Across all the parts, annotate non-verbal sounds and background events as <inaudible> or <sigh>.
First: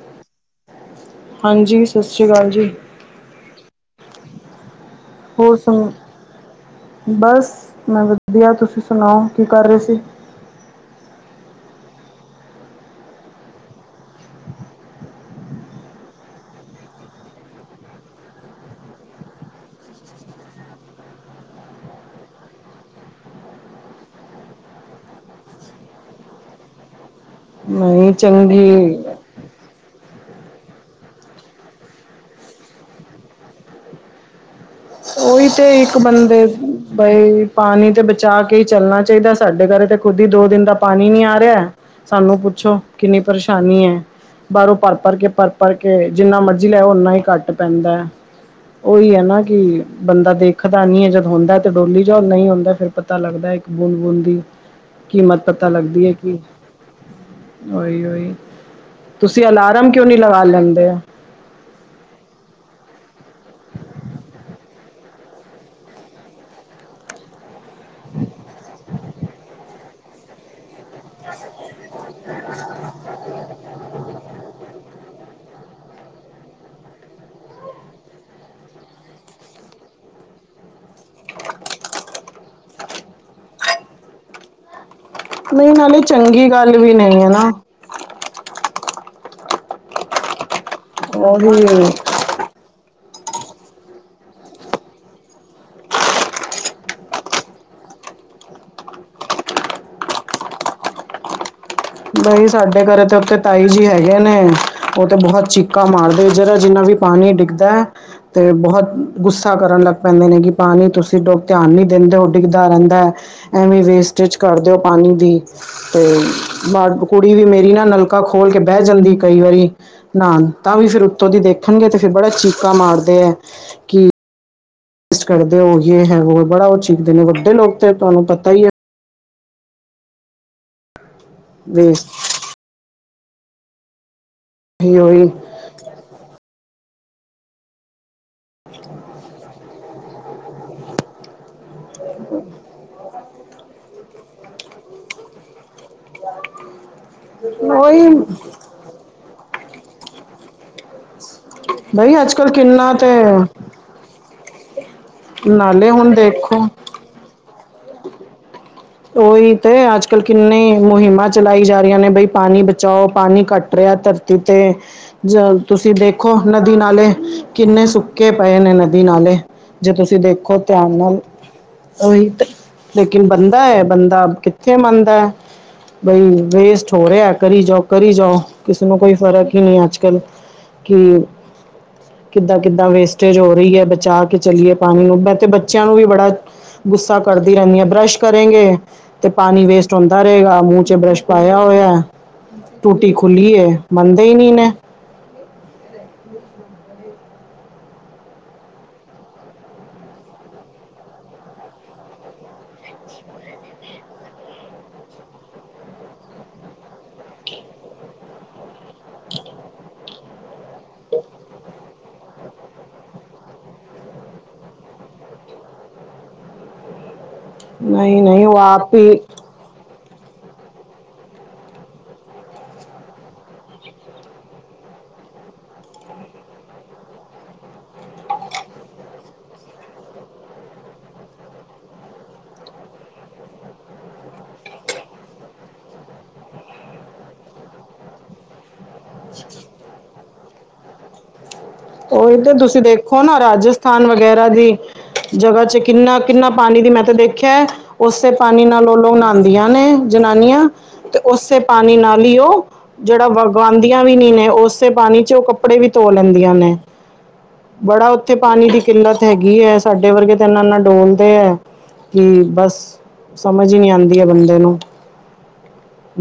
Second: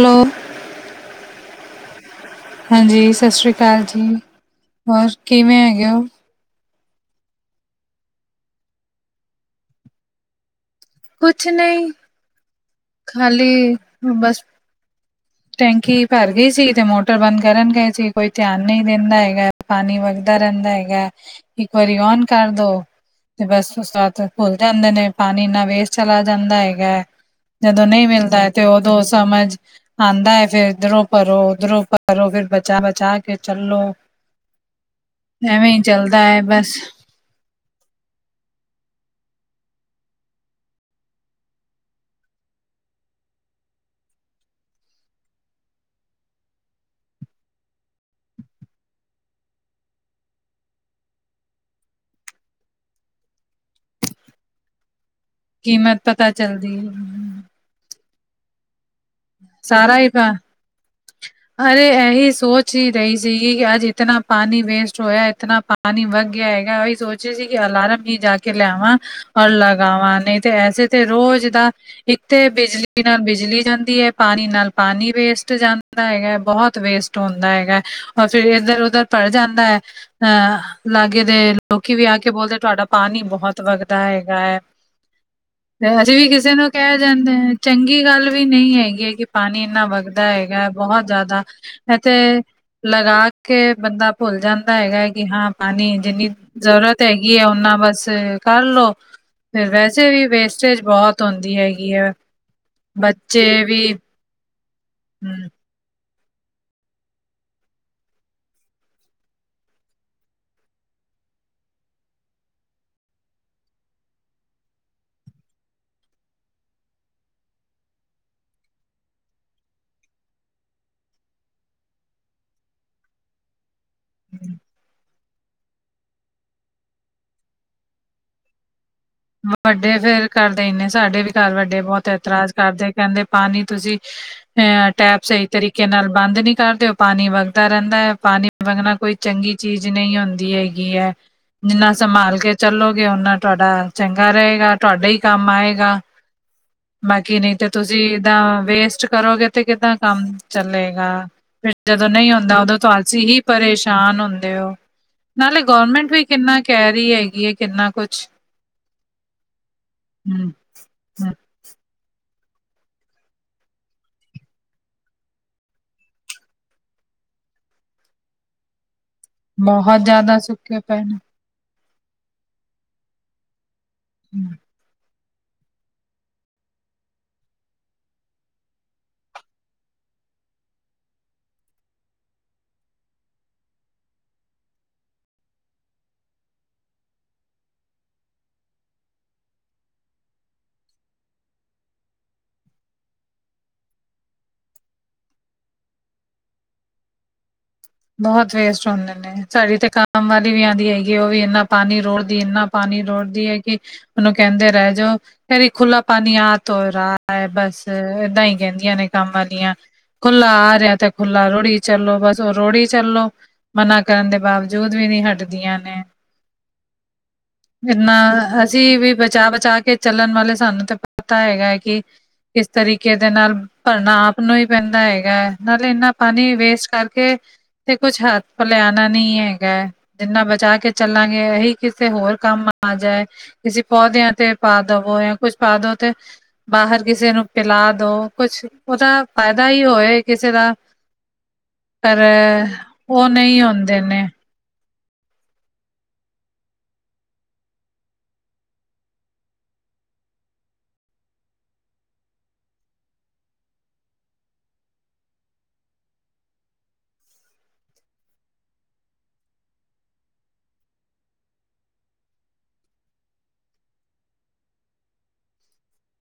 Hello. ਹਾਂਜੀ, ਸਤਿ ਸ਼੍ਰੀ ਅਕਾਲ ਜੀ। ਹਾਂਜੀ, ਸਤਿ ਸ਼੍ਰੀ ਅਕਾਲ ਜੀ। ਹੋਰ ਕਿਵੇਂ ਹੈਗੇ ਸੁਣ ਹੋ ਬਸ ਮੈਂ ਵਧੀਆ, ਤੁਸੀਂ ਸੁਣਾਓ ਕੀ ਕਰ ਰੇ ਸੀ? ਕੁਛ ਨਈ ਖਾਲੀ ਬਸ ਟੈਂਕੀ ਭਰ ਗਈ ਸੀ ਤੇ ਮੋਟਰ ਬੰਦ ਕਰਨ ਗਏ ਸੀ ਕੋਈ ਧਿਆਨ ਨਈ ਦੇੰਦਾ ਹੈਗਾ। ਪਾਣੀ ਵਗਦਾ ਰਹਿੰਦਾ ਹੈਗਾ ਇੱਕ ਵਾਰੀ ਓਨ ਕਰ ਦੋ ਤੇ ਬਸ ਉਸ ਬਾਅਦ ਭੁੱਲ ਜਾਂਦੇ ਨੇ, ਪਾਣੀ ਇੰਨਾ ਵੇਸਟ ਚਲਾ ਜਾਂਦਾ ਹੈਗਾ। ਜਦੋਂ ਨਈਂ ਨਹੀਂ ਮਿਲਦਾ ਤੇ ਚੰਗੀ ਉਦੋਂ ਸਮਝ ਆਂਦਾ ਐ ਫਿਰ ਇਧਰੋਂ ਭਰੋ, ਉੱਧਰੋਂ ਭਰੋ ਫਿਰ ਬਚਾ-ਬਚਾ ਕੇ ਚੱਲੋ। ਉਹੀ ਤੇ ਐਵੇਂ ਹੀ ਇੱਕ ਚੱਲਦਾ ਹੈ ਬੰਦੇ ਬਸ ਬਈ ਪਾਣੀ ਤੇ ਬਚਾ ਕੇ ਈ ਚੱਲਣਾ ਚਾਈਦਾ, ਸਾਡੇ ਘਰ ਤੇ ਖੁਦ ਈ ਦੋ ਦਿਨ ਦਾ ਪਾਣੀ ਨੀ ਆ ਰਿਆ। ਸਾਨੂੰ ਪੁੱਛੋ ਕਿੰਨੀ ਪਰੇਸ਼ਾਨੀ ਐ। ਬਾਰੋਂ ਭਰ-ਭਰ ਕੇ ਭਰ-ਭਰ ਕੇ ਜਿੰਨਾ ਮਰਜ਼ੀ ਲੈ ਆਓ ਓਨਾਂ ਹੀ ਘੱਟ ਪੈਂਦਾ ਐ। ਉਹੀ ਐ ਨਾ ਕਿ ਬੰਦਾ ਦੇਖਦਾ ਨੀ ਐ ਜਦ ਹੁੰਦਾ ਤੇ ਡੋਲੀ ਜਾਓ, ਨਈਂ ਹੁੰਦਾ ਫਿਰ ਪਤਾ ਲੱਗਦਾ ਇੱਕ ਬੂੰਦ-ਬੂੰਦ ਦੀ ਕੀਮਤ ਪਤਾ ਕੀਮਤ ਲੱਗਦੀ ਐ ਪਤਾ ਕੀ ਚੱਲਦੀ ਓਈ ਓਈ, ਤੁਸੀਂ ਅਲਾਰਮ ਸਾਰਾ ਕਿਉਂ ਹੀ ਨ੍ਹੀਂ ਪਾ ਲਗਾ ਲੈਂਦੇ। ਅਰੇ ਇਹੀ ਸੋਚ ਈ ਰਈ ਸੀਗੀ ਕਿ ਅੱਜ ਇਤਨਾ ਪਾਣੀ ਵੇਸਟ ਹੋਇਆ ਇਤਨਾ ਪਾ ਪਾਣੀ ਵਗ ਗਿਆ ਹੈਗਾ, ਉਹੀ ਸੋਚ ਸੀ ਕਿ ਅਲਾਰਮ ਈ ਜਾ ਕੇ ਲੈਵਾਂ ਔਰ ਲਗਾਵਾ ਨਈਂ ਤੇ ਐੇਸੇ ਤੇ ਰੋਜ਼ ਦਾ ਇੱਕਥੇ ਬਿਜਲੀ ਨਾਲ ਬਿਜਲੀ ਜਾਂਦੀ ਐ, ਪਾਣੀ ਨਾਲ ਪਾਣੀ ਵੇਸਟ ਜਾਂਦਾ। ਹੈਗਾ ਬਹੁਤ ਵੇਸਟ ਹੁੰਦਾ ਹੈਗਾ ਐ ਔਰ ਫਿਰ ਇੱਧਰ ਉਧਰ ਪੜ ਜਾਂਦਾ ਐ ਅਹ ਲਾਗੇ ਦੇ ਲੋਕੀ ਵੀ ਆ ਕੇ ਬੋਲਦੇ ਤੁਆਡਾ ਪਾਣੀ ਬਹੁਤ ਵੱਗਦਾ ਹੈਗਾ ਐ। ਨਹੀਂ ਨਾਲੇ ਅਸੀਂ ਵੀ ਚੰਗੀ ਕਿਸੇ ਨੂੰ ਗੱਲ ਵੀ ਕਹਿ ਨਹੀਂ ਹੈ ਜਾਂਣੇ ਨਾ ਆਂ। ਚੰਗੀ ਗੱਲ ਵੀ ਨਈਂ ਹੈਗੀ ਐਂ ਕਿ ਪਾਣੀ ਇੰਨਾ ਵਗਦਾ ਹੈਗਾ। ਬਹੁਤ ਜ਼ਿਆਦਾ ਉਹੀ ਇਥੇ ਲਗਾ ਕੇ ਬੰਦਾ ਭੁੱਲ ਜਾਂਦਾ ਹੈਗਾ ਕਿ ਹਾਂ ਪਾਣੀ ਜਿੰਨੀ ਜ਼ਰੂਰਤ ਹੈਗੀ ਐ ਓਨਾਂ ਬਸ ਕਰਲੋ। ਫੇਰ ਵੈਸੇ ਵੀ ਵੇਸਟੇਜ ਬਹੁਤ ਹੁੰਦੀ ਹੈਗੀ। ਹੈ ਬਾਈ ਸਾਡੇ ਘਰੇ ਤੇ ਉੱਥੇ ਬੱਚੇ ਤਾਈ ਵੀ ਜੀ ਹੈਗੇ ਨੇ ਉਹ ਤੇ ਹਮ ਬਹੁਤ ਚੀ ਕਾ ਮਾਰਦੇ ਜਰਾ ਜਿੰਨਾ ਵੀ ਪਾਣੀ ਡਿੱਗਦਾ। ਤੇ ਬਹੁਤ ਗੁੱਸਾ ਕਰਨ ਲੱਗ ਪੈਂਦੇ ਨੇ ਕਿ ਪਾਣੀ ਤੁਸੀਂ ਲੋਗ ਧਿਆਨ ਨਹੀਂ ਦਿੰਦੇ ਹੋ ਡਿੱਗਦਾ ਰਹਿੰਦਾ। ਐਵੇਂ ਵੇਸਟੇਜ ਕਰਦੇ ਓ ਪਾਣੀ ਦੀ, ਤੇ ਬਾਦ ਕੁੜੀ ਵੀ ਮੇਰੀ ਨਾ ਨਲਕਾ ਖੋਲ ਕੇ ਬਹਿ ਜਾਂਦੀ ਕਈ ਵਾਰੀ ਨਾਨ, ਤਾਂ ਵੀ ਫੇਿਰ ਉੱਤੋਂ ਦੀ ਦੇਖਣਗੇ ਤੇ ਫਿਰ ਬੜਾ ਚੀਕਾ ਮਾਰਦੇ ਹੈ ਕਿ <inaudible> ਇਸ ਘਰ ਦੇ ਉਹ ਜੇ ਹੈ ਵੋ ਹੈ, ਬੜਾ ਉਹ ਚੀਕਦੇ ਨੇ ਵੱਡੇ ਲੋਕ ਤੇ ਤੁਹਾਨੂੰ ਪਤਾ ਹੀ ਆ। ਵੱਡੇ ਫੇਰ ਕਰਦੇ ਈ ਨੇ, ਸਾਡੇ ਵੀ ਘਰ ਵੱਡੇ ਵੇਸਟ ਬਹੁਤ ਇਤਰਾਜ਼ ਕਰਦੇ ਕਹਿੰਦੇ ਪਾਣੀ ਤੁਸੀਂ ਅ ਹੀ ਟੈਪ ਉਹੀ ਸਹੀ ਤਰੀਕੇ ਨਾਲ ਬੰਦ ਨੀ ਕਰਦੇ ਓ। ਪਾਣੀ ਵਗਦਾ ਰਹਿੰਦਾ ਹੈ ਪਾਣੀ ਵਗਣਾ ਕੋਈ ਚੰਗੀ ਚੀਜ਼ ਜ਼ ਨਹੀਂ ਹੁੰਦੀ ਹੈਗੀ ਐ, ਜਿੰਨਾ ਸੰਭਾਲ ਕੇ ਚੱਲੋਗੇ ਓਨਾ ਤੁਹਾਡਾ ਚੰਗਾ ਰਹੇਗਾ, ਤੁਹਾਡੇ ਹੀ ਕੰਮ ਆਏਗਾ। ਬਾਕੀ ਨਹੀਂ ਤੇ ਤੁਸੀਂ ਉਹੀ ਏਦਾਂ ਵੇਸਟ ਕਰੋਗੇ ਤੇ ਕਿੱਦਾਂ ਕੰਮ ਚੱਲੇਗਾ ਫਿਰ ਜਦੋਂ ਬਈ ਨਹੀਂ ਅੱਜ ਕੱਲ ਹੁੰਦਾ ਉਦੋਂ ਕਿੰਨਾ ਤੇ ਤੋਂਅਸੀ ਹੀ ਪਰੇਸ਼ਾਨ ਹੁੰਦੇ ਹੋ। ਨਾਲੇ ਗੌਰਮੈਂਟ ਹੁਣ ਵੀ ਦੇਖੋ ਕਿੰਨਾ ਕਹਿ ਰਹੀ ਹੈਗੀ ਏ, ਕਿੰਨਾ ਕੁਛ ਉਹੀ ਤੇ ਅੱਜ ਕੱਲ੍ਹ ਹਮ ਕਿੰਨੇ ਹਮ ਮੁਹਿੰਮਾਂ ਚਲਾਈ ਜਾ ਰਹੀਆਂ ਨੇ ਬਈ ਪਾਣੀ ਬਚ ਚਾਓ ਪਾਣੀ ਘਟ ਰਿਹਾ ਧਰਤੀ ਤੇ ਜ ਤੁਸੀਂ ਦੇਖੋ ਨਦੀ ਨਾਲੇ ਕਿੰਨੇ ਸੁੱਕੇ ਪਏ ਨੇ ਨਦੀ ਨਾਲੇ ਜੇ ਬਹੁਤ ਤੁਸੀਂ ਜ਼ਿਆਦਾ ਦੇਖੋ ਸੁੱਕੇ ਧਿਆਨ ਪਏ ਨਾਲ ਨੇ। ਉਹੀ ਤੇ ਲੇਕਿਨ ਬੰਦਾਐ, ਬੰਦਾ ਕਿੱਥੇ ਮੰਨਦਾ। ਬਈ ਵੇਸਟ ਹੋ ਰਿਹਾ। ਕਰੀ ਜਾਓ, ਕਰੀ ਜਾਓ ਕਿਸੇ ਨੂੰ ਕੋਈ ਫਰਕ ਹੀ ਨਹੀਂ ਅੱਜ ਕੱਲ। ਕੀ ਕਿੱਦਾਂ ਕਿੱਦਾਂ ਵੇਸਟੇਜ ਹੋ ਰਹੀ ਏ। ਬਚਾ ਕੇ ਚੱਲੀਏ ਪਾਣੀ ਨੂੰ, ਮੈਂ ਤੇ ਬੱਚਿਆਂ ਨੂੰ ਵੀ ਬੜਾ ਗੁੱਸਾ ਕਰਦੀ ਰਹਿੰਨੀ ਹਾਂ, ਬਰੱਸ਼ ਕਰੇਗੇ, ਤੇ ਪਾਣੀ ਵੇਸਟ ਹੁੰਦਾ ਰਹੇਗਾ ਮੂੰਹ ਚ ਬਰੱਸ਼ ਪਾਇਆ ਹੋਇਆ ਟੂਟੀ ਖੁੱਲੀ ਐ, ਮੰਨਦੇ ਹੀ ਨੀ ਨੇ <inaudible> ਬਹੁਤ ਵੇਸਟ ਹੁੰਦੇ ਨੇ। ਨਈ ਸਾਡੀ ਤੇ ਕਮ ਵਾਲੀ ਵੀ ਆਉਂਦੀ ਹੈਗੀ, ਉਹ ਵੀ ਇੰਨਾ ਪਾਣੀ ਰੋੜਦੀ ਏ, ਇਨਾ ਪਾਣੀ ਰੋੜਦੀ ਐ ਕਿ ਉਹਨੂੰ ਕਹਿੰਦੇ ਰਹਿ ਜੋ ਕੇਰੀ ਖੁੱਲਾ ਪਾਣੀ ਆ ਤੋਂ ਰਹਾ ਹੈ, ਬਸ ਏਦਾਂ ਹੀ ਕਹਿੰਦੀਆਂ ਨੇ ਕੰਮ ਵਾਲੀਆਂ ਖੁੱਲਾ ਆ ਰਿਹਾ ਤੇ ਖੁੱਲਾ ਰੋੜੀ ਚਲੋ। ਬਸ ਉਹ ਰੋੜੀ ਚਲੋ ਮਨਾ ਕਰਨ ਦੇ ਬਾਵਜੂਦ ਵੀ ਨੀ ਹਟਦੀਆਂ ਨੇ ਇੰਨਾ ਨਹੀਂ ਨਹੀਂ ਉਹ ਆਪ ਅਸੀਂ ਵੀ ਹੀ ਬਚਾ ਬਚਾ ਕੇ ਚੱਲਣ ਵਾਲੇ ਸਾਨੂੰ ਤਾਂ ਪਤਾ ਹੈਗਾ ਹੈ ਕਿ ਕਿਸ ਤਰੀਕੇ ਦੇ ਨਾਲ ਭਰਨਾ ਆਪ ਨੂੰ ਹੀ ਪੈਂਦਾ ਹੈਗਾ, ਨਾਲੇ ਇਨਾ ਪਾਣੀ ਵੇਸਟ ਕਰਕੇ ਤੇ ਕੁੱਛ ਹੱਥ ਪਲੇ ਆਣਾ ਨਹੀਂ ਹੈਗਾ। ਜਿੰਨਾ ਬਚਾ ਕੇ ਚੱਲਾਂਗੇ ਇਹੀ ਕਿਸੇ ਹੋਰ ਕੰਮ ਆ ਜਾਏ। ਕਿਸੀ ਪੌਦਿਆਂ ਤੇ ਪਾ ਦਵੋ ਜਾਂ ਕੁੱਛ ਪਾ ਦਵੋ ਤੇ ਬਾਹਰ ਕਿਸੇ ਨੂੰ ਪਿਲਾ ਦੋ, ਕੁਛ ਉਹਦਾ ਫਾਇਦਾ ਹੀ ਹੋਏ ਕਿਸੇ ਦਾ ਪਰ ਉਹੀ ਤੇ ਤੁਸੀਂ ਦੇਖੋ ਉਹ ਨਾ ਨਹੀਂ ਹੁੰਦੇ ਰਾਜਸਥਾਨ ਨੇ ਵਗੈਰਾ ਦੀ ਜਗ੍ਹਾ ਚ ਕਿੰਨਾ ਕਿੰਨਾ ਪਾਣੀ ਦੀ ਮੈਂ ਤੇ ਦੇਖਿਆ ਐ। ਉਸੇ ਪਾਣੀ ਨਾਲ ਉਹ ਲੋਕ ਨਹਾਦੀਆਂ ਨੇ ਜਨਾਨੀਆਂ ਤੇ ਉਸੇ ਪਾਣੀ ਨਾਲ ਹੀ ਉਹ ਜਿਹੜਾ ਵਗਵਾਂਦੀਆਂ ਵੀ ਨੀ ਨੇ, ਉਸੇ ਪਾਣੀ'ਚ ਉਹ ਕੱਪੜੇ ਵੀ ਧੋ ਲੈਂਦੀਆਂ ਨੇ। ਬੜਾ ਉੱਥੇ ਪਾਣੀ ਦੀ ਕਿੱਲਤ ਹੈਗੀ ਹੈ, ਸਾਡੇ ਵਰਗੇ ਤੇ ਇੰਨਾ-ਇੰਨਾ ਡੋਲਦੇ ਐ। ਹੂੰ, ਬਸ ਸਮਝ ਹੀ ਨਹੀਂ ਆਂਦੀ ਹੈ, ਬੰਦੇ ਨੂੰ।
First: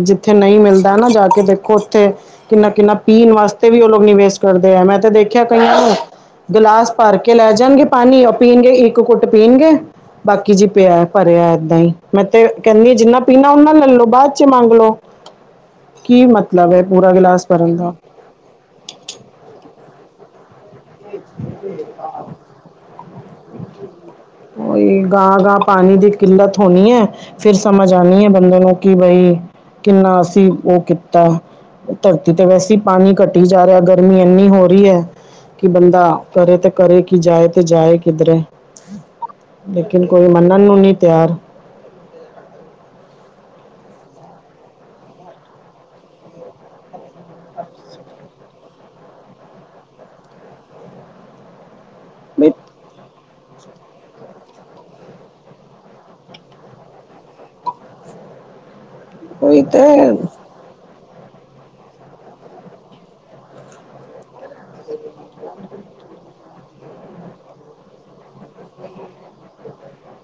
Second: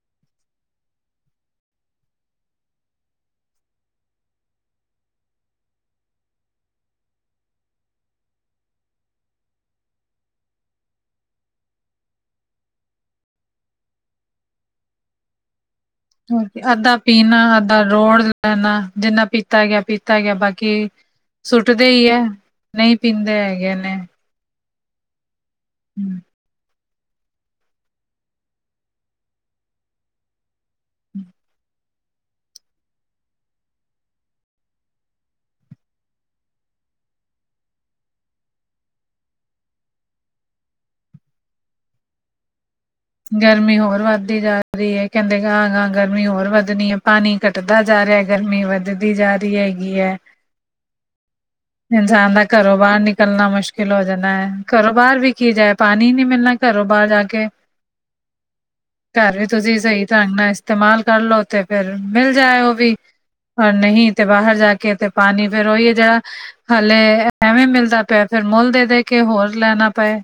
ਜਿੱਥੇ ਨਹੀਂ ਮਿਲਦਾ ਨਾ, ਜਾਕੇ ਦੇਖੋ ਉੱਥੇ ਕਿੰਨਾ-ਕਿੰਨਾ ਪੀਨ ਵਾਸਤੇ ਵੀ ਉਹ ਲੋਕ ਨੀ ਵੇਸਟ ਕਰਦੇ ਐ, ਮੈਂ ਤੇ ਦੇਖਿਆ ਕਈਆਂ ਨੂੰ ਗਿਲਾਸ ਭਰਕੇ ਲੈ ਜਾਣਗੇ ਪਾਣੀ ਉਹ ਪੀਣਗੇ, ਇੱਕ ਘੁੱਟ ਪੀਣਗੇ। ਬਾਕੀ ਜੀ ਪਿਆ, ਭਰਿਆ ਏਦਾਂ ਹੀ, ਮੈਂ ਤੇ ਕਹਿੰਦੀ ਜਿੰਨਾ ਪੀਣਾ ਓਨਾ ਲੈਲੋ, ਬਾਅਦ'ਚ ਮੰਗਲੋ। ਕੀ ਮਤਲਬ ਐ, ਪੂਰਾ ਗਿਲਾਸ ਭਰਨ ਦਾ। ਨਾ, ਜਿੰਨਾ ਪੀਤਾ ਗਿਆ, ਪੀਤਾ ਤਾ ਗਿਆ, ਬਾਕੀ ਸੁੱਟਦੇ ਈ ਹੈ, ਨਹੀਂ ਪੀਂਦੇ ਹੈਗੇ ਨੇ। ਉਈ, ਗਾਂਹ-ਗਾਂਹ ਪਾਣੀ ਦੀ ਕਿੱਲਤ ਹੋਣੀ ਐ ਫਿਰ ਸਮਝ ਆਣੀ ਐ ਬੰਦੇ ਨੂੰ, ਕਿ ਬਈ ਕਿੰਨਾ ਅਸੀਂ ਉਹ ਕੀਤਾ ਧਰਤੀ ਤੇ ਵੈਸੇ ਈ ਪਾਣੀ ਘਟੀ ਜਾ ਰਿਹਾ, ਗਰਮੀ ਇੰਨੀ ਹੋ ਰਹੀ ਐ‌। ਕਿ ਬੰਦਾ, ਕਰੇ ਤੇ ਕਰੇ ਕਿ, ਜਾਏ ਤੇ ਜਾਏ ਕਿਧਰੇ। ਲੇਕਿਨ ਕੋਈ, ਮੰਨਣ ਨੂੰ ਨਹੀਂ ਤਿਆਰ। ਗਰਮੀ ਹੋਰ ਵੱਧਦੀ ਜਾ ਰਹੀ ਏ, ਕਹਿੰਦੇ ਗਾਂਹ-ਗਾਂਹ ਗਰਮੀ ਹੋਰ ਵਧਣੀ ਏ, ਪਾਣੀ ਘੱਟਦਾ ਜਾ ਰਿਹਾ, ਗਰਮੀ ਵੱਧਦੀ ਜਾ ਰਹੀ ਹੈਗੀ ਐ। ਹ <inaudible> ਇਨਸਾਨ ਦਾ ਘਰੋਂ ਬਾਹਰ ਨਿਕਲਣਾ ਮੁਸ਼ ਕਿਲ ਹੋ ਜਾਦੈ, ਘਰੋ ਬਾਹਰ ਵੀ ਕੀ ਜਾਏ, ਪਾਣੀ ਹੀ ਨਹੀਂ ਮਿਲਣਾ ਘਰੋ ਬਾਰ ਜਾਕੇ। ਘਰ ਵੀ ਉਹੀ ਤੁਸੀਂ, ਤੇ ਸਹੀ ਢੰਗ ਨਾਲ ਇਸਤੇਮਾਲ ਕਰਲੋ ਤੇ ਫਿਰ ਮਿਲ ਜਾਏ ਉਹ ਵੀ। ਪਰ ਨਹੀਂ, ਤੇ ਬਾਹਰ ਜਾਕੇ ਤੇ ਪਾਣੀ ਫੇਰ ਉਹੀ ਹੈ ਜਿਹੜਾ ਹਾਲੇ ਐਵੇਂ ਮਿਲਦਾ ਪਿਆ, ਫਿਰ ਮੁੱਲ ਦੇ-ਦੇਕੇ ਹੋਰ ਲੈਣਾ ਪਏ,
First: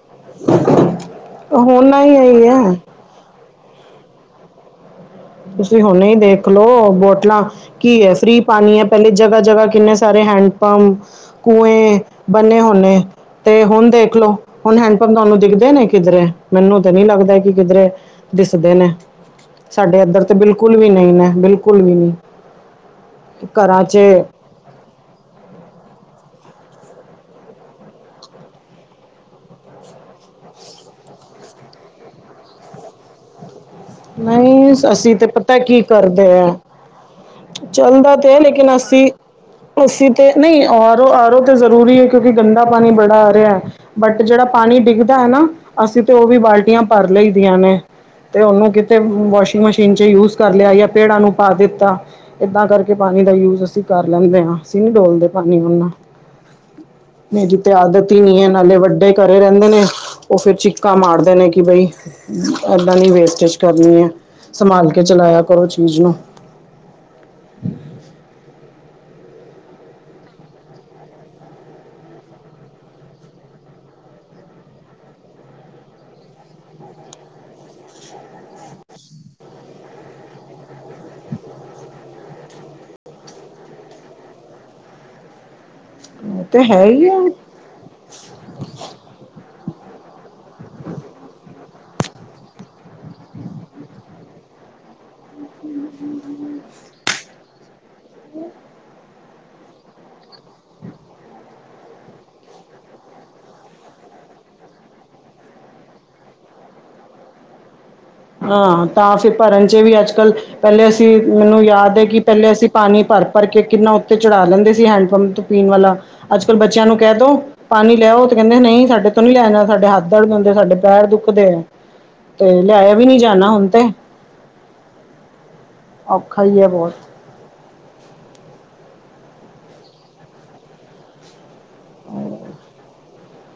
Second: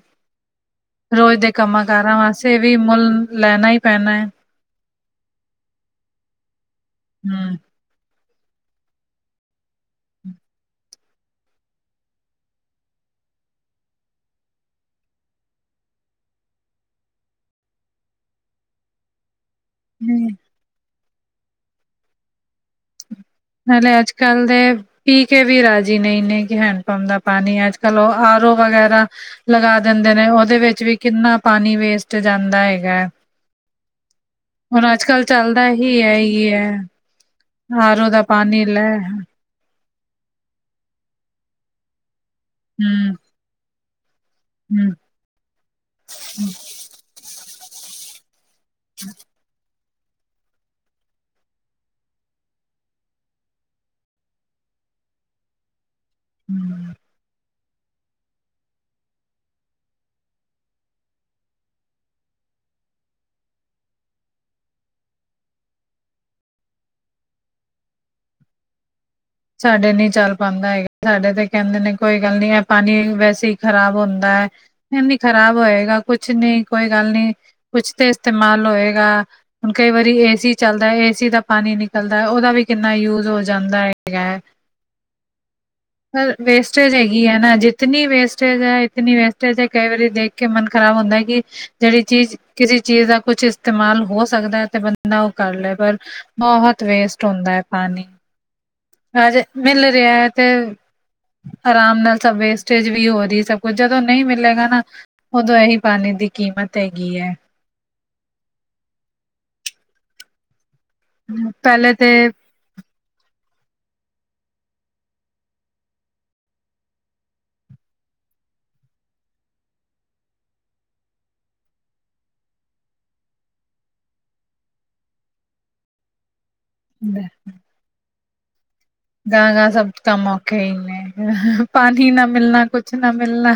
ਰੋਜ਼ ਦੇ ਹੋਣਾ ਹੀ ਕੰਮਾਂ-ਕਾਰਾਂ ਵਾਸਤੇ ਇਹੀ ਹੈ ਵੀ ਮੁੱਲ, ਲੈਣਾ ਈ ਪੈਣੈ। ਤੁਸੀਂ ਹੁਣੇ ਈ ਦੇਖਲੋ, ਬੋਟਲਾਂ ਹਮ ਕੀ ਐ, ਫ੍ਰੀ ਪਾਣੀ ਏ, ਪਹਿਲੇ ਜਗ੍ਹਾ-ਜਗ੍ਹਾ ਕਿੰਨੇ ਸਾਰੇ ਹੈਂਡ ਪੰਪ ਕੁੰਏ ਬੰਨੇ ਹੋੁਣੇ। ਤੇ ਹੁਣ ਦੇਖਲੋ, ਹੁਣ ਹੈਂਡਪੰਪ ਤੁਹਾਨੂੰ ਦਿਖਦੇ ਨੇ ਕਿਧਰੇ, ਮੈਨੂੰ ਤਾਂ ਨਹੀਂ ਲੱਗਦਾ ਕਿ ਕਿਧਰੇ ਦਿਸਦੇ ਨੇ, ਸਾਡੇ ਇੱਧਰ ਤੇ ਬਿਲਕੁਲ ਵੀ ਨਹੀਂ ਨੇ, ਬਿਲਕੁਲ ਵੀ ਨਹੀਂ। ਘਰਾਂ ਹਲੇ, 'ਚ ਅੱਜ-ਕੱਲ ਦੇ ਪੀਕੇ ਵੀ ਰਾਜ਼ੀ ਨਹੀਂਨੇ ਕਿ ਹੈਂਡ ਪੰਪ ਦਾ ਪਾਣੀ, ਅੱਜ-ਕੱਲ ਉਹ ਆਰ ਓ ਵਗੈਰਾ ਲਗਾ ਦਿੰਦੇ ਨੇ, ਉਹਦੇ ਵਿੱਚ ਵੀ ਕਿੰਨਾ ਪਾਣੀ ਵੇਸਟ ਜਾਂਦਾ ਹੇਗਾ। ਨਹੀਂ, ਅਸੀਂ ਤੇ ਪਤਾ ਚੱਲਦਾ ਕੀ ਹੀ ਹੈ ਕਰਦੇ ਹੀ ਆ। ਹੈ ਆਰ ਓ ਚੱਲਦਾ ਦਾ ਤੇ ਏ, ਪਾਣੀ ਲੇਕਿਨ ਲੈ ਅਸੀਂ ਅੱਸੀ ਤੇ ਨਹੀਂ ਆਰੋ, ਆਰੋ ਤੇ ਜ਼ਰੂਰੀ ਏ, ਕਿਉਂਕਿ ਗੰਦਾ ਪਾਣੀ ਬੜਾ ਹਮ ਆ ਰਿਹਾ। ਬਟ ਜਿਹੜਾ ਪਾਣੀ ਡਿੱਗਦਾ ਹੈ ਨਾ, ਅਸੀਂ ਤੇ ਉਹ ਵੀ ਬਾਲਟੀਆਂ ਭਰ ਲਈ ਦੀਆਂ ਨੇ, ਤੇ ਉਹਨੂੰ ਤੇ ਵਾਸ਼ਿੰਗ ਮਸ਼ੀਨ'ਚ ਯੂਜ ਕਰ ਲਿਆ, ਯਾ ਪੇੜਾਂ ਨੂੰ ਪਾ ਦਿੱਤਾ। ਏਦਾਂ ਕਰਕੇ ਪਾਣੀ ਦਾ ਯੂਜ ਅਸੀਂ ਕਰ ਲੈਂਨੇ ਆ, ਅਸੀਂ ਨੀ ਡੋਲਦੇ ਪਾਣੀ ਉਹਨਾ। ਹੂੰ ਜਿੱਥੇ ਆਦਤ ਹੀ ਨਹੀਂ ਐ, ਨਾਲੇ ਵੱਡੇ ਘਰੇ ਰਹਿੰਦੇ ਨੇ ਉਹ ਫੇਰ ਚਿੱਕਾ ਮਾਰਦੇ ਨੇ ਕਿ ਬਈ ਏਦਾਂ ਨੀ ਵੇਸਟੇਜ ਕਰਨੀ ਏ, ਸੰਭਾਲਕੇ ਚਲਾਇਆ ਕਰੋ ਚੀਜ਼ ਨੂੰ। ਸਾਡੇ ਨਹੀਂ ਚੱਲ ਪਾਂਦਾ ਹੈਗਾ, ਸਾਡੇ ਤੇ ਕਹਿੰਦੇ ਨੇ ਕੋਈ ਗੱਲ ਨੀ ਹੈ ਪਾਣੀ ਵੈਸੇ ਹੀ ਖ਼ਰਾਬ ਹੁੰਦੈ। ਨੀ ਖ਼ਰਾਬ ਹੋਏਗਾ ਕੁਛ ਨੀ, ਕੋਈ ਗੱਲ ਨੀ ਕੁਛ ਤੇ ਇਸਤੇਮਾਲ ਹੋਏਗਾ। ਹੁਣ ਕਈ ਵਾਰੀ ਏਸੀ ਚੱਲਦਾ ਏਸੀ ਦਾ ਪਾਣੀ ਨਿਕਲਦਾ, ਉਹਦਾ ਵੀ ਕਿੰਨਾ ਯੂਜ ਹੋ ਜਾਂਦਾ ਏ। ਹੈਗਾ ਏ, ਪਰ ਉਹ ਤੇ ਹੈ ਵੇਸਟੇਜ ਹੀ ਹੈਗੀ ਹੈ ਨਾ ਜਿੱ ਇਤਨੀ ਵੇਸਟੇਜ ਹੈ ਇਤਨੀ ਵੇਸਟੇਜ ਹੈ ਕਈ ਵਾਰੀ ਦੇਖ ਕੇ ਮਨ ਖ਼ਰਾਬ ਹੁੰਦਾ ਹੈ ਕਿ ਜਿਹੜੀ ਚੀਜ਼ ਕਿਸੇ ਚੀਜ਼ ਦਾ ਕੁਛ ਇਸਤੇਮਾਲ ਹੋ ਸਕਦਾ ਹੈ ਤੇ ਬੰਦਾ ਦਾ ਉਹ ਕਰ ਲਏ ਪਰ ਬਹੁਤ ਵੇਸਟ ਹੁੰਦਾ ਹੈ ਪਾਣੀ ਹਮ ਹਜੇ ਮਿਲ ਰਿਹਾ ਤੇ ਆਰਾਮ ਨਾਲ ਸਭ ਵੇਸਟੇਜ ਵੀ ਹੋ ਰਹੀ ਸਭ ਕੁਝ ਜਦੋਂ ਨਹੀਂ ਮਿਲੇਗਾ ਨਾ ਉਦੋਂ ਇਹੀ ਪਾਣੀ ਦੀ ਕੀਮਤ ਹੈਗੀ ਹੈ ਹਾਂ ਤਾਂ ਫਿਰ ਭਰਨ ਚ ਵੀ ਅੱਜ ਕੱਲ ਪਹਿਲੇ ਅਸੀਂ ਮੈਨੂੰ ਪਹਿਲੇ ਯਾਦ ਹੈ ਤੇ ਕਿ ਪਹਿਲੇ ਅਸੀਂ ਪਾਣੀ ਭਰ ਭਰ ਕੇ ਕਿੰਨਾ ਉੱਤੇ ਚੜ੍ਹਾ ਲੈਂਦੇ ਸੀ ਹੈਂਡ ਪੰਪ ਤੋਂ ਪੀਣ ਵਾਲਾ ਅੱਜ ਕੱਲ ਬੱਚਿਆਂ ਨੂੰ ਕਹਿ ਦੋ ਪਾਣੀ ਲਿਆਉ ਤੇ ਕਹਿੰਦੇ ਨਹੀਂ ਸਾਡੇ ਤੋਂ ਨੀ ਲਿਆਇਆ ਜਾਣਾ ਸਾਡੇ ਹੱਥ ਦਰਦ ਹੁੰਦੇ ਸਾਡੇ ਪੈਰ ਦੁੱਖਦੇ ਆ ਤੇ ਲਿਆਇਆ ਵੀ ਨਹੀਂ ਜਾਣਾ ਹੁਣ ਤੇ ਔਖਾ ਹੀ ਹੈ ਬਹੁਤ ਬ ਗਾਹ ਗਾਹ ਸਭ ਕੰਮ ਔਖੇ ਹੀ ਨੇ ਪਾਣੀ ਨਾ ਮਿਲਣਾ ਕੁਛ ਨਾਂ ਮਿਲਨਾ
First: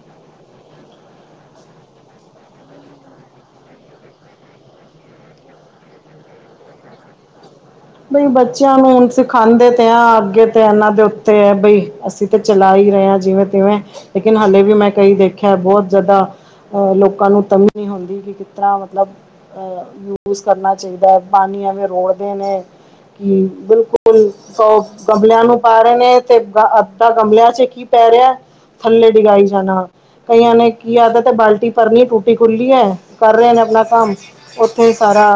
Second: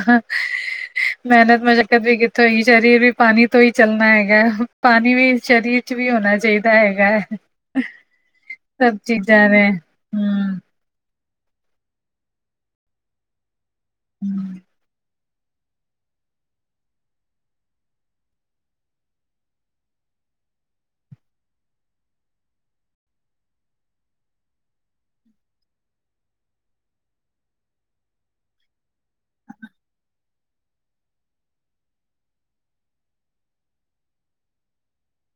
ਮਿਹਨਤ ਮਸ਼ੱਕਤ ਵੀ ਕਿੱਥੋਂ ਹੀ ਸਰੀਰ ਵੀ ਪਾਣੀ ਤੋਂ ਹੀ ਚੱਲਣਾ ਹੈਗਾ ਪਾਣੀ ਵੀ ਸ਼ਰੀਰ ਚ ਵੀ ਹੋਣਾ ਚਾਹੀਦਾ ਹੈਗਾ ਹੈ ਬਈ ਬੱਚਿਆਂ ਨੂੰ ਸਭ ਹੁਣ ਚੀਜ਼ਾਂ ਨੇ ਸਿਖਾਉਦੇ ਤੇ ਆ ਅੱਗੇ ਹਮ ਤੇ ਇਹਨਾਂ ਦੇ ਉੱਤੇ ਤੇ ਹੈ ਬਈ ਅਸੀਂ ਤਾਂ ਚਲਾ ਹੀ ਰਹੇ ਹਾਂ ਜਿਵੇਂ ਤਿਵੇਂ ਲੇਕਿਨ ਹਮ ਹਾਲੇ ਵੀ ਮੈਂ ਕਈ ਦੇਖ ਖਿਆ ਬਹੁਤ ਜ਼ਿਆਦਾ ਅਹ ਲੋਕਾਂ ਨੂੰ ਤਮੀ ਨਹੀਂ ਹੁੰਦੀ ਕਿ ਕਿਸ ਤਰ੍ਹਾਂ ਮਤਲਬ ਯੂਸ ਕਰਨਾ ਚਾਹੀਦਾ ਹੈ ਪਾਣੀ ਐਵੇਂ ਰੋੜਦੇ ਨੇ ਕਿ ਬਿਲਕੁਲ ਸੋ ਗਮਲਿਆਂ ਨੂੰ ਪਾ ਰਹੇ ਨੇ ਤੇ ਅੱਧਾ ਗਮਲਿਆਂ ਚ ਕੀ ਪੈ ਰਿਹਾ ਥੱਲੇ ਡਿਗਾਈ ਜਾਣਾ ਕਈਆਂ ਨੇ ਕੀ ਆਦਤ ਤੇ ਬਾਲਟੀ ਭਰਨੀ ਟੂਟੀ ਖੁੱਲੀ ਹੈ ਕਰ ਰਹੇ ਨੇ ਆਪਣਾ ਕੰਮ ਉੱਥੇ ਹੀ ਸਾਰਾ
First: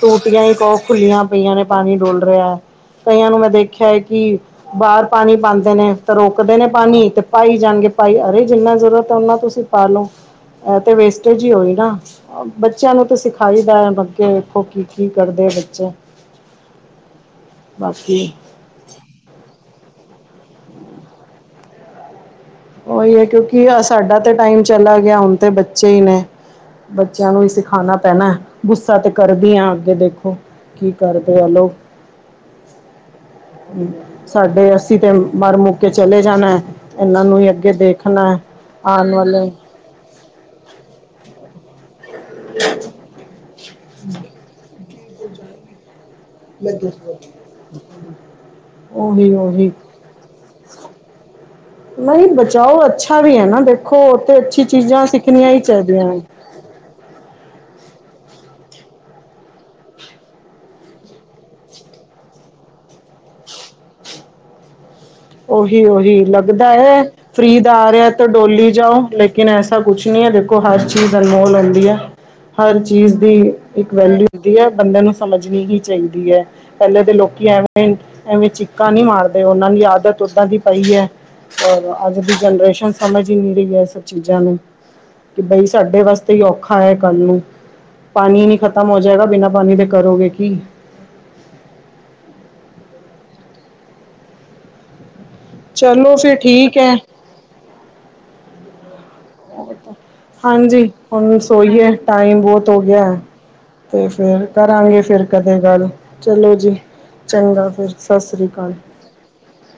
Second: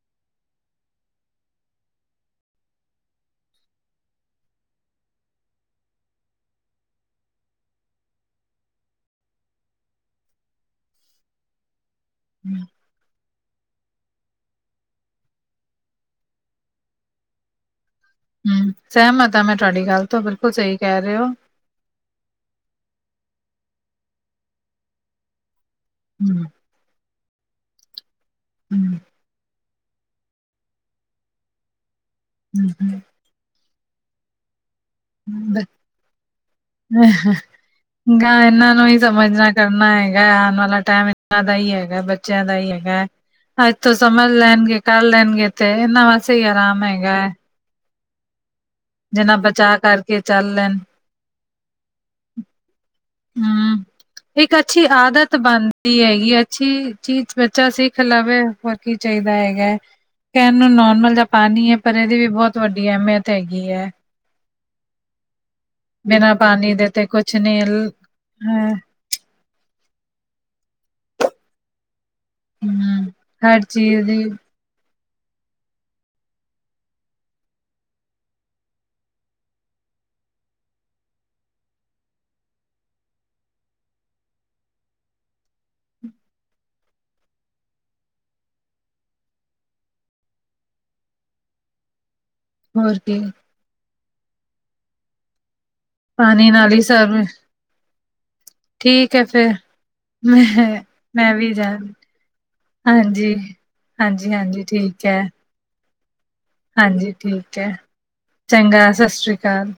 ਸੂਟੀਆਂ ਹੀ ਕਹੋ ਖੁੱਲੀਆਂ ਪਈਆਂ ਨੇ ਪਾਣੀ ਡੁਲ ਰਿਹਾ ਕਈਆਂ ਨੂੰ ਮੈਂ ਦੇਖਿਆ ਹੈ ਕਿ ਬਾਹਰ ਪਾਣੀ ਪਾਉਂਦੇ ਨੇ ਤਾਂ ਰੋਕਦੇ ਨੇ ਪਾਣੀ ਤੇ ਪਾਈ ਜਾਣਗੇ ਭਾਈ ਅਰੇ ਜਿੰਨਾ ਜ਼ਰੂਰਤ ਹੈ ਓਨਾ ਤੁਸੀਂ ਪਾ ਲਓ ਇਹ ਤੇ ਵੇਸਟੇਜ ਹੀ ਹੋਈ ਨਾ ਬੱਚਿਆਂ ਨੂੰ ਤਾਂ ਸਿਖਾਈ ਦਾ ਹੈ ਅੱਗੇ ਵੇਖੋ ਕੀ ਕੀ ਕਰਦੇ ਬੱਚੇ ਬਾਕੀ ਹਮ ਸਹਿਮਤ ਆ ਮੈਂ ਤੁਹਾਡੀ ਗੱਲ ਤੋਂ ਬਿਲਕੁਲ ਸਹੀ ਕਹਿ ਰਹੇ ਹੋ ਉਹੀ ਏ ਕਿਉਂਕਿ ਸਾਡਾ ਤੇ ਟਾਈਮ ਚਲਾ ਗਿਆ ਹੁਣ ਤੇ ਬੱਚੇ ਹੀ ਨੇ ਹਮ ਬੱਚਿਆਂ ਨੂੰ ਹੀ ਸਿਖਾਉਣਾ ਪੈਣਾ ਗੁੱਸਾ ਹਮ ਤੇ ਕਰਦੀ ਆ ਅੱਗੇ ਦੇਖੋ ਕੀ ਕਰਦੇ ਆ ਲੋ ਹਮ ਹਮ ਸਾਡੇ ਅੱਸੀਂ ਤੇ ਮਰ ਹਮ ਮੁੱਕ ਕੇ ਚਲੇ ਜਾਣਾ ਇਹਨਾਂ ਨੂੰ ਹੀ ਅੱਗੇ ਦੇਖਣਾ ਹੈ। ਗਾਹ ਇਹਨਾਂ ਨੂੰ ਹੀ ਆਉਣ ਵਾਲੇ ਸਮਝਨਾ ਕਰ ਨਾ ਹੈਗਾ ਆਉਣ ਵਾਲਾ ਟਾਈਮ ਇਹਨਾਂ ਦਾ ਹੀ ਹੈਗਾ ਬੱਚਿਆਂ ਦਾ ਹੀ ਹੈਗਾ ਅੱਜ ਤੋਂ ਸਮਝ ਲੈਣਗੇ ਕਰ ਲੈਣਗੇ ਇਥੇ ਇਹਨਾਂ ਵਾਸਤੇ ਹੀ ਆਰਾਮ ਹੈਗਾ ਹੈ ਹਮ ਉਹੀ ਜਿੰਨਾ ਉਹੀ ਬਚਾ ਕਰਕੇ ਚੱਲ ਲੈਣ ਨਹੀਂ ਬਚਾਓ ਅੱਛਾ ਅੱਛਾ ਵੀ ਹੈ ਨਾ ਹਮ ਦੇਖੋ ਉਥੇ ਇੱਕ ਅੱਛੀ ਚੀਜ਼ਾਂ ਆਦਤ ਸਿੱਖਣੀਆਂ ਹੀ ਬਣਦੀ ਚਾਹੀਦੀਆਂ ਨੇ ਹੈਗੀ ਅੱਛੀ ਚੀਜ਼ ਬੱਚਾ ਸਿੱਖ ਲਵੇ ਹੋਰ ਕੀ ਚਾਹੀਦਾ ਹੈਗਾ ਕਹਿਣ ਨੂੰ ਨੋਰਮਲ ਤਾਂ ਪਾਣੀ ਹੈ ਪਰ ਇਹਦੀ ਵੀ ਬਹੁਤ ਵੱਡੀ ਅਹਿਮੀਅਤ ਹੈਗੀ ਹੈ ਉਹੀ ਉਹੀ ਬਿਨਾਂ ਲੱਗਦਾ ਪਾਣੀ ਦੇ ਹੈ ਤੇ ਕੁਛ ਫਰੀ ਨੀ ਦਾ ਆ ਹੈ ਰਿਹਾ ਤੇ ਡੋਲੀ ਜਾਓ ਲੇਕ ਲੇਕਿਨ ਐਸਾ ਕੁਛ ਨੀ ਹੈ ਦੇਖੋ ਹਰ ਚੀਜ਼ ਅਨਮੋਲ ਹੁੰਦੀ ਹੈ। ਹਰ ਹਮ ਚੀਜ਼ ਦੀ ਹਰ ਇੱਕ ਚੀਜ਼ ਦੀ ਵੈਲਿਊ ਹੁੰਦੀ ਹੈ ਬੰਦੇ ਨੂੰ ਸਮਝਣੀ ਹੀ ਚਾਹੀਦੀ ਹੈ ਪਹਿਲੇ ਦੇ ਲੋਕੀ ਐਵੇਂ-ਐਵੇਂ ਚੀਕਾਂ ਨੀ ਮਾਰਦੇ ਉਹਨਾਂ ਦੀ ਆਦਤ ਦੁੱਦਾਂ ਦੀ ਪਾਈ ਹੈ ਔਰ ਅੱਜ ਦੀ ਜਨਰੇਸ਼ਨ ਸਮਝ ਹੀ ਨੀ ਰਹੀ ਹੈ ਇਹ ਸਭ ਚੀਜ਼ਾਂ ਨੂੰ। ਕਿ ਬਈ ਸਾਡੇ ਵਾਸਤੇ ਹੀ ਔਖਾ ਹੈ ਕੱਲ ਨੂੰ। ਪਾਣੀ ਨੀ ਖ਼ਤਮ ਹੋ ਜਾਏਗਾ ਬਿਨਾਂ ਪਾਣੀ ਦੇ ਕਰੋਗੇ ਕੀ। ਹੋਰ ਕੀ? ਚਲੋ ਫਿਰ ਪਾਣੀ ਨਾਲ ਠੀਕ ਹੀ ਹੈ। ਸਭ ਠੀਕ ਹੈ ਫਿਰ ਮੈਂ, ਹਾਂਜੀ ਮੈਂ ਹੁਣ ਵੀ ਜਾਣ ਸੋਈਏ ਟਾਈਮ ਬੋਹਤ ਹੋ ਗਿਆ। ਹਾਂਜੀ, ਤੇ ਫੇਰ ਹਾਂਜੀ-ਹਾਂਜੀ ਕਰਾਂਗੇ ਠੀਕ ਐ, ਫੇਰ ਕਦੇ ਗੱਲ। ਚਲੋ ਜੀ ਹਾਂਜੀ ਚੰਗਾ ਫੇਰ ਸਸ ਸ੍ਰੀ ਕਾਲ। ਸਸ ਸ੍ਰੀ ਕਾਲ।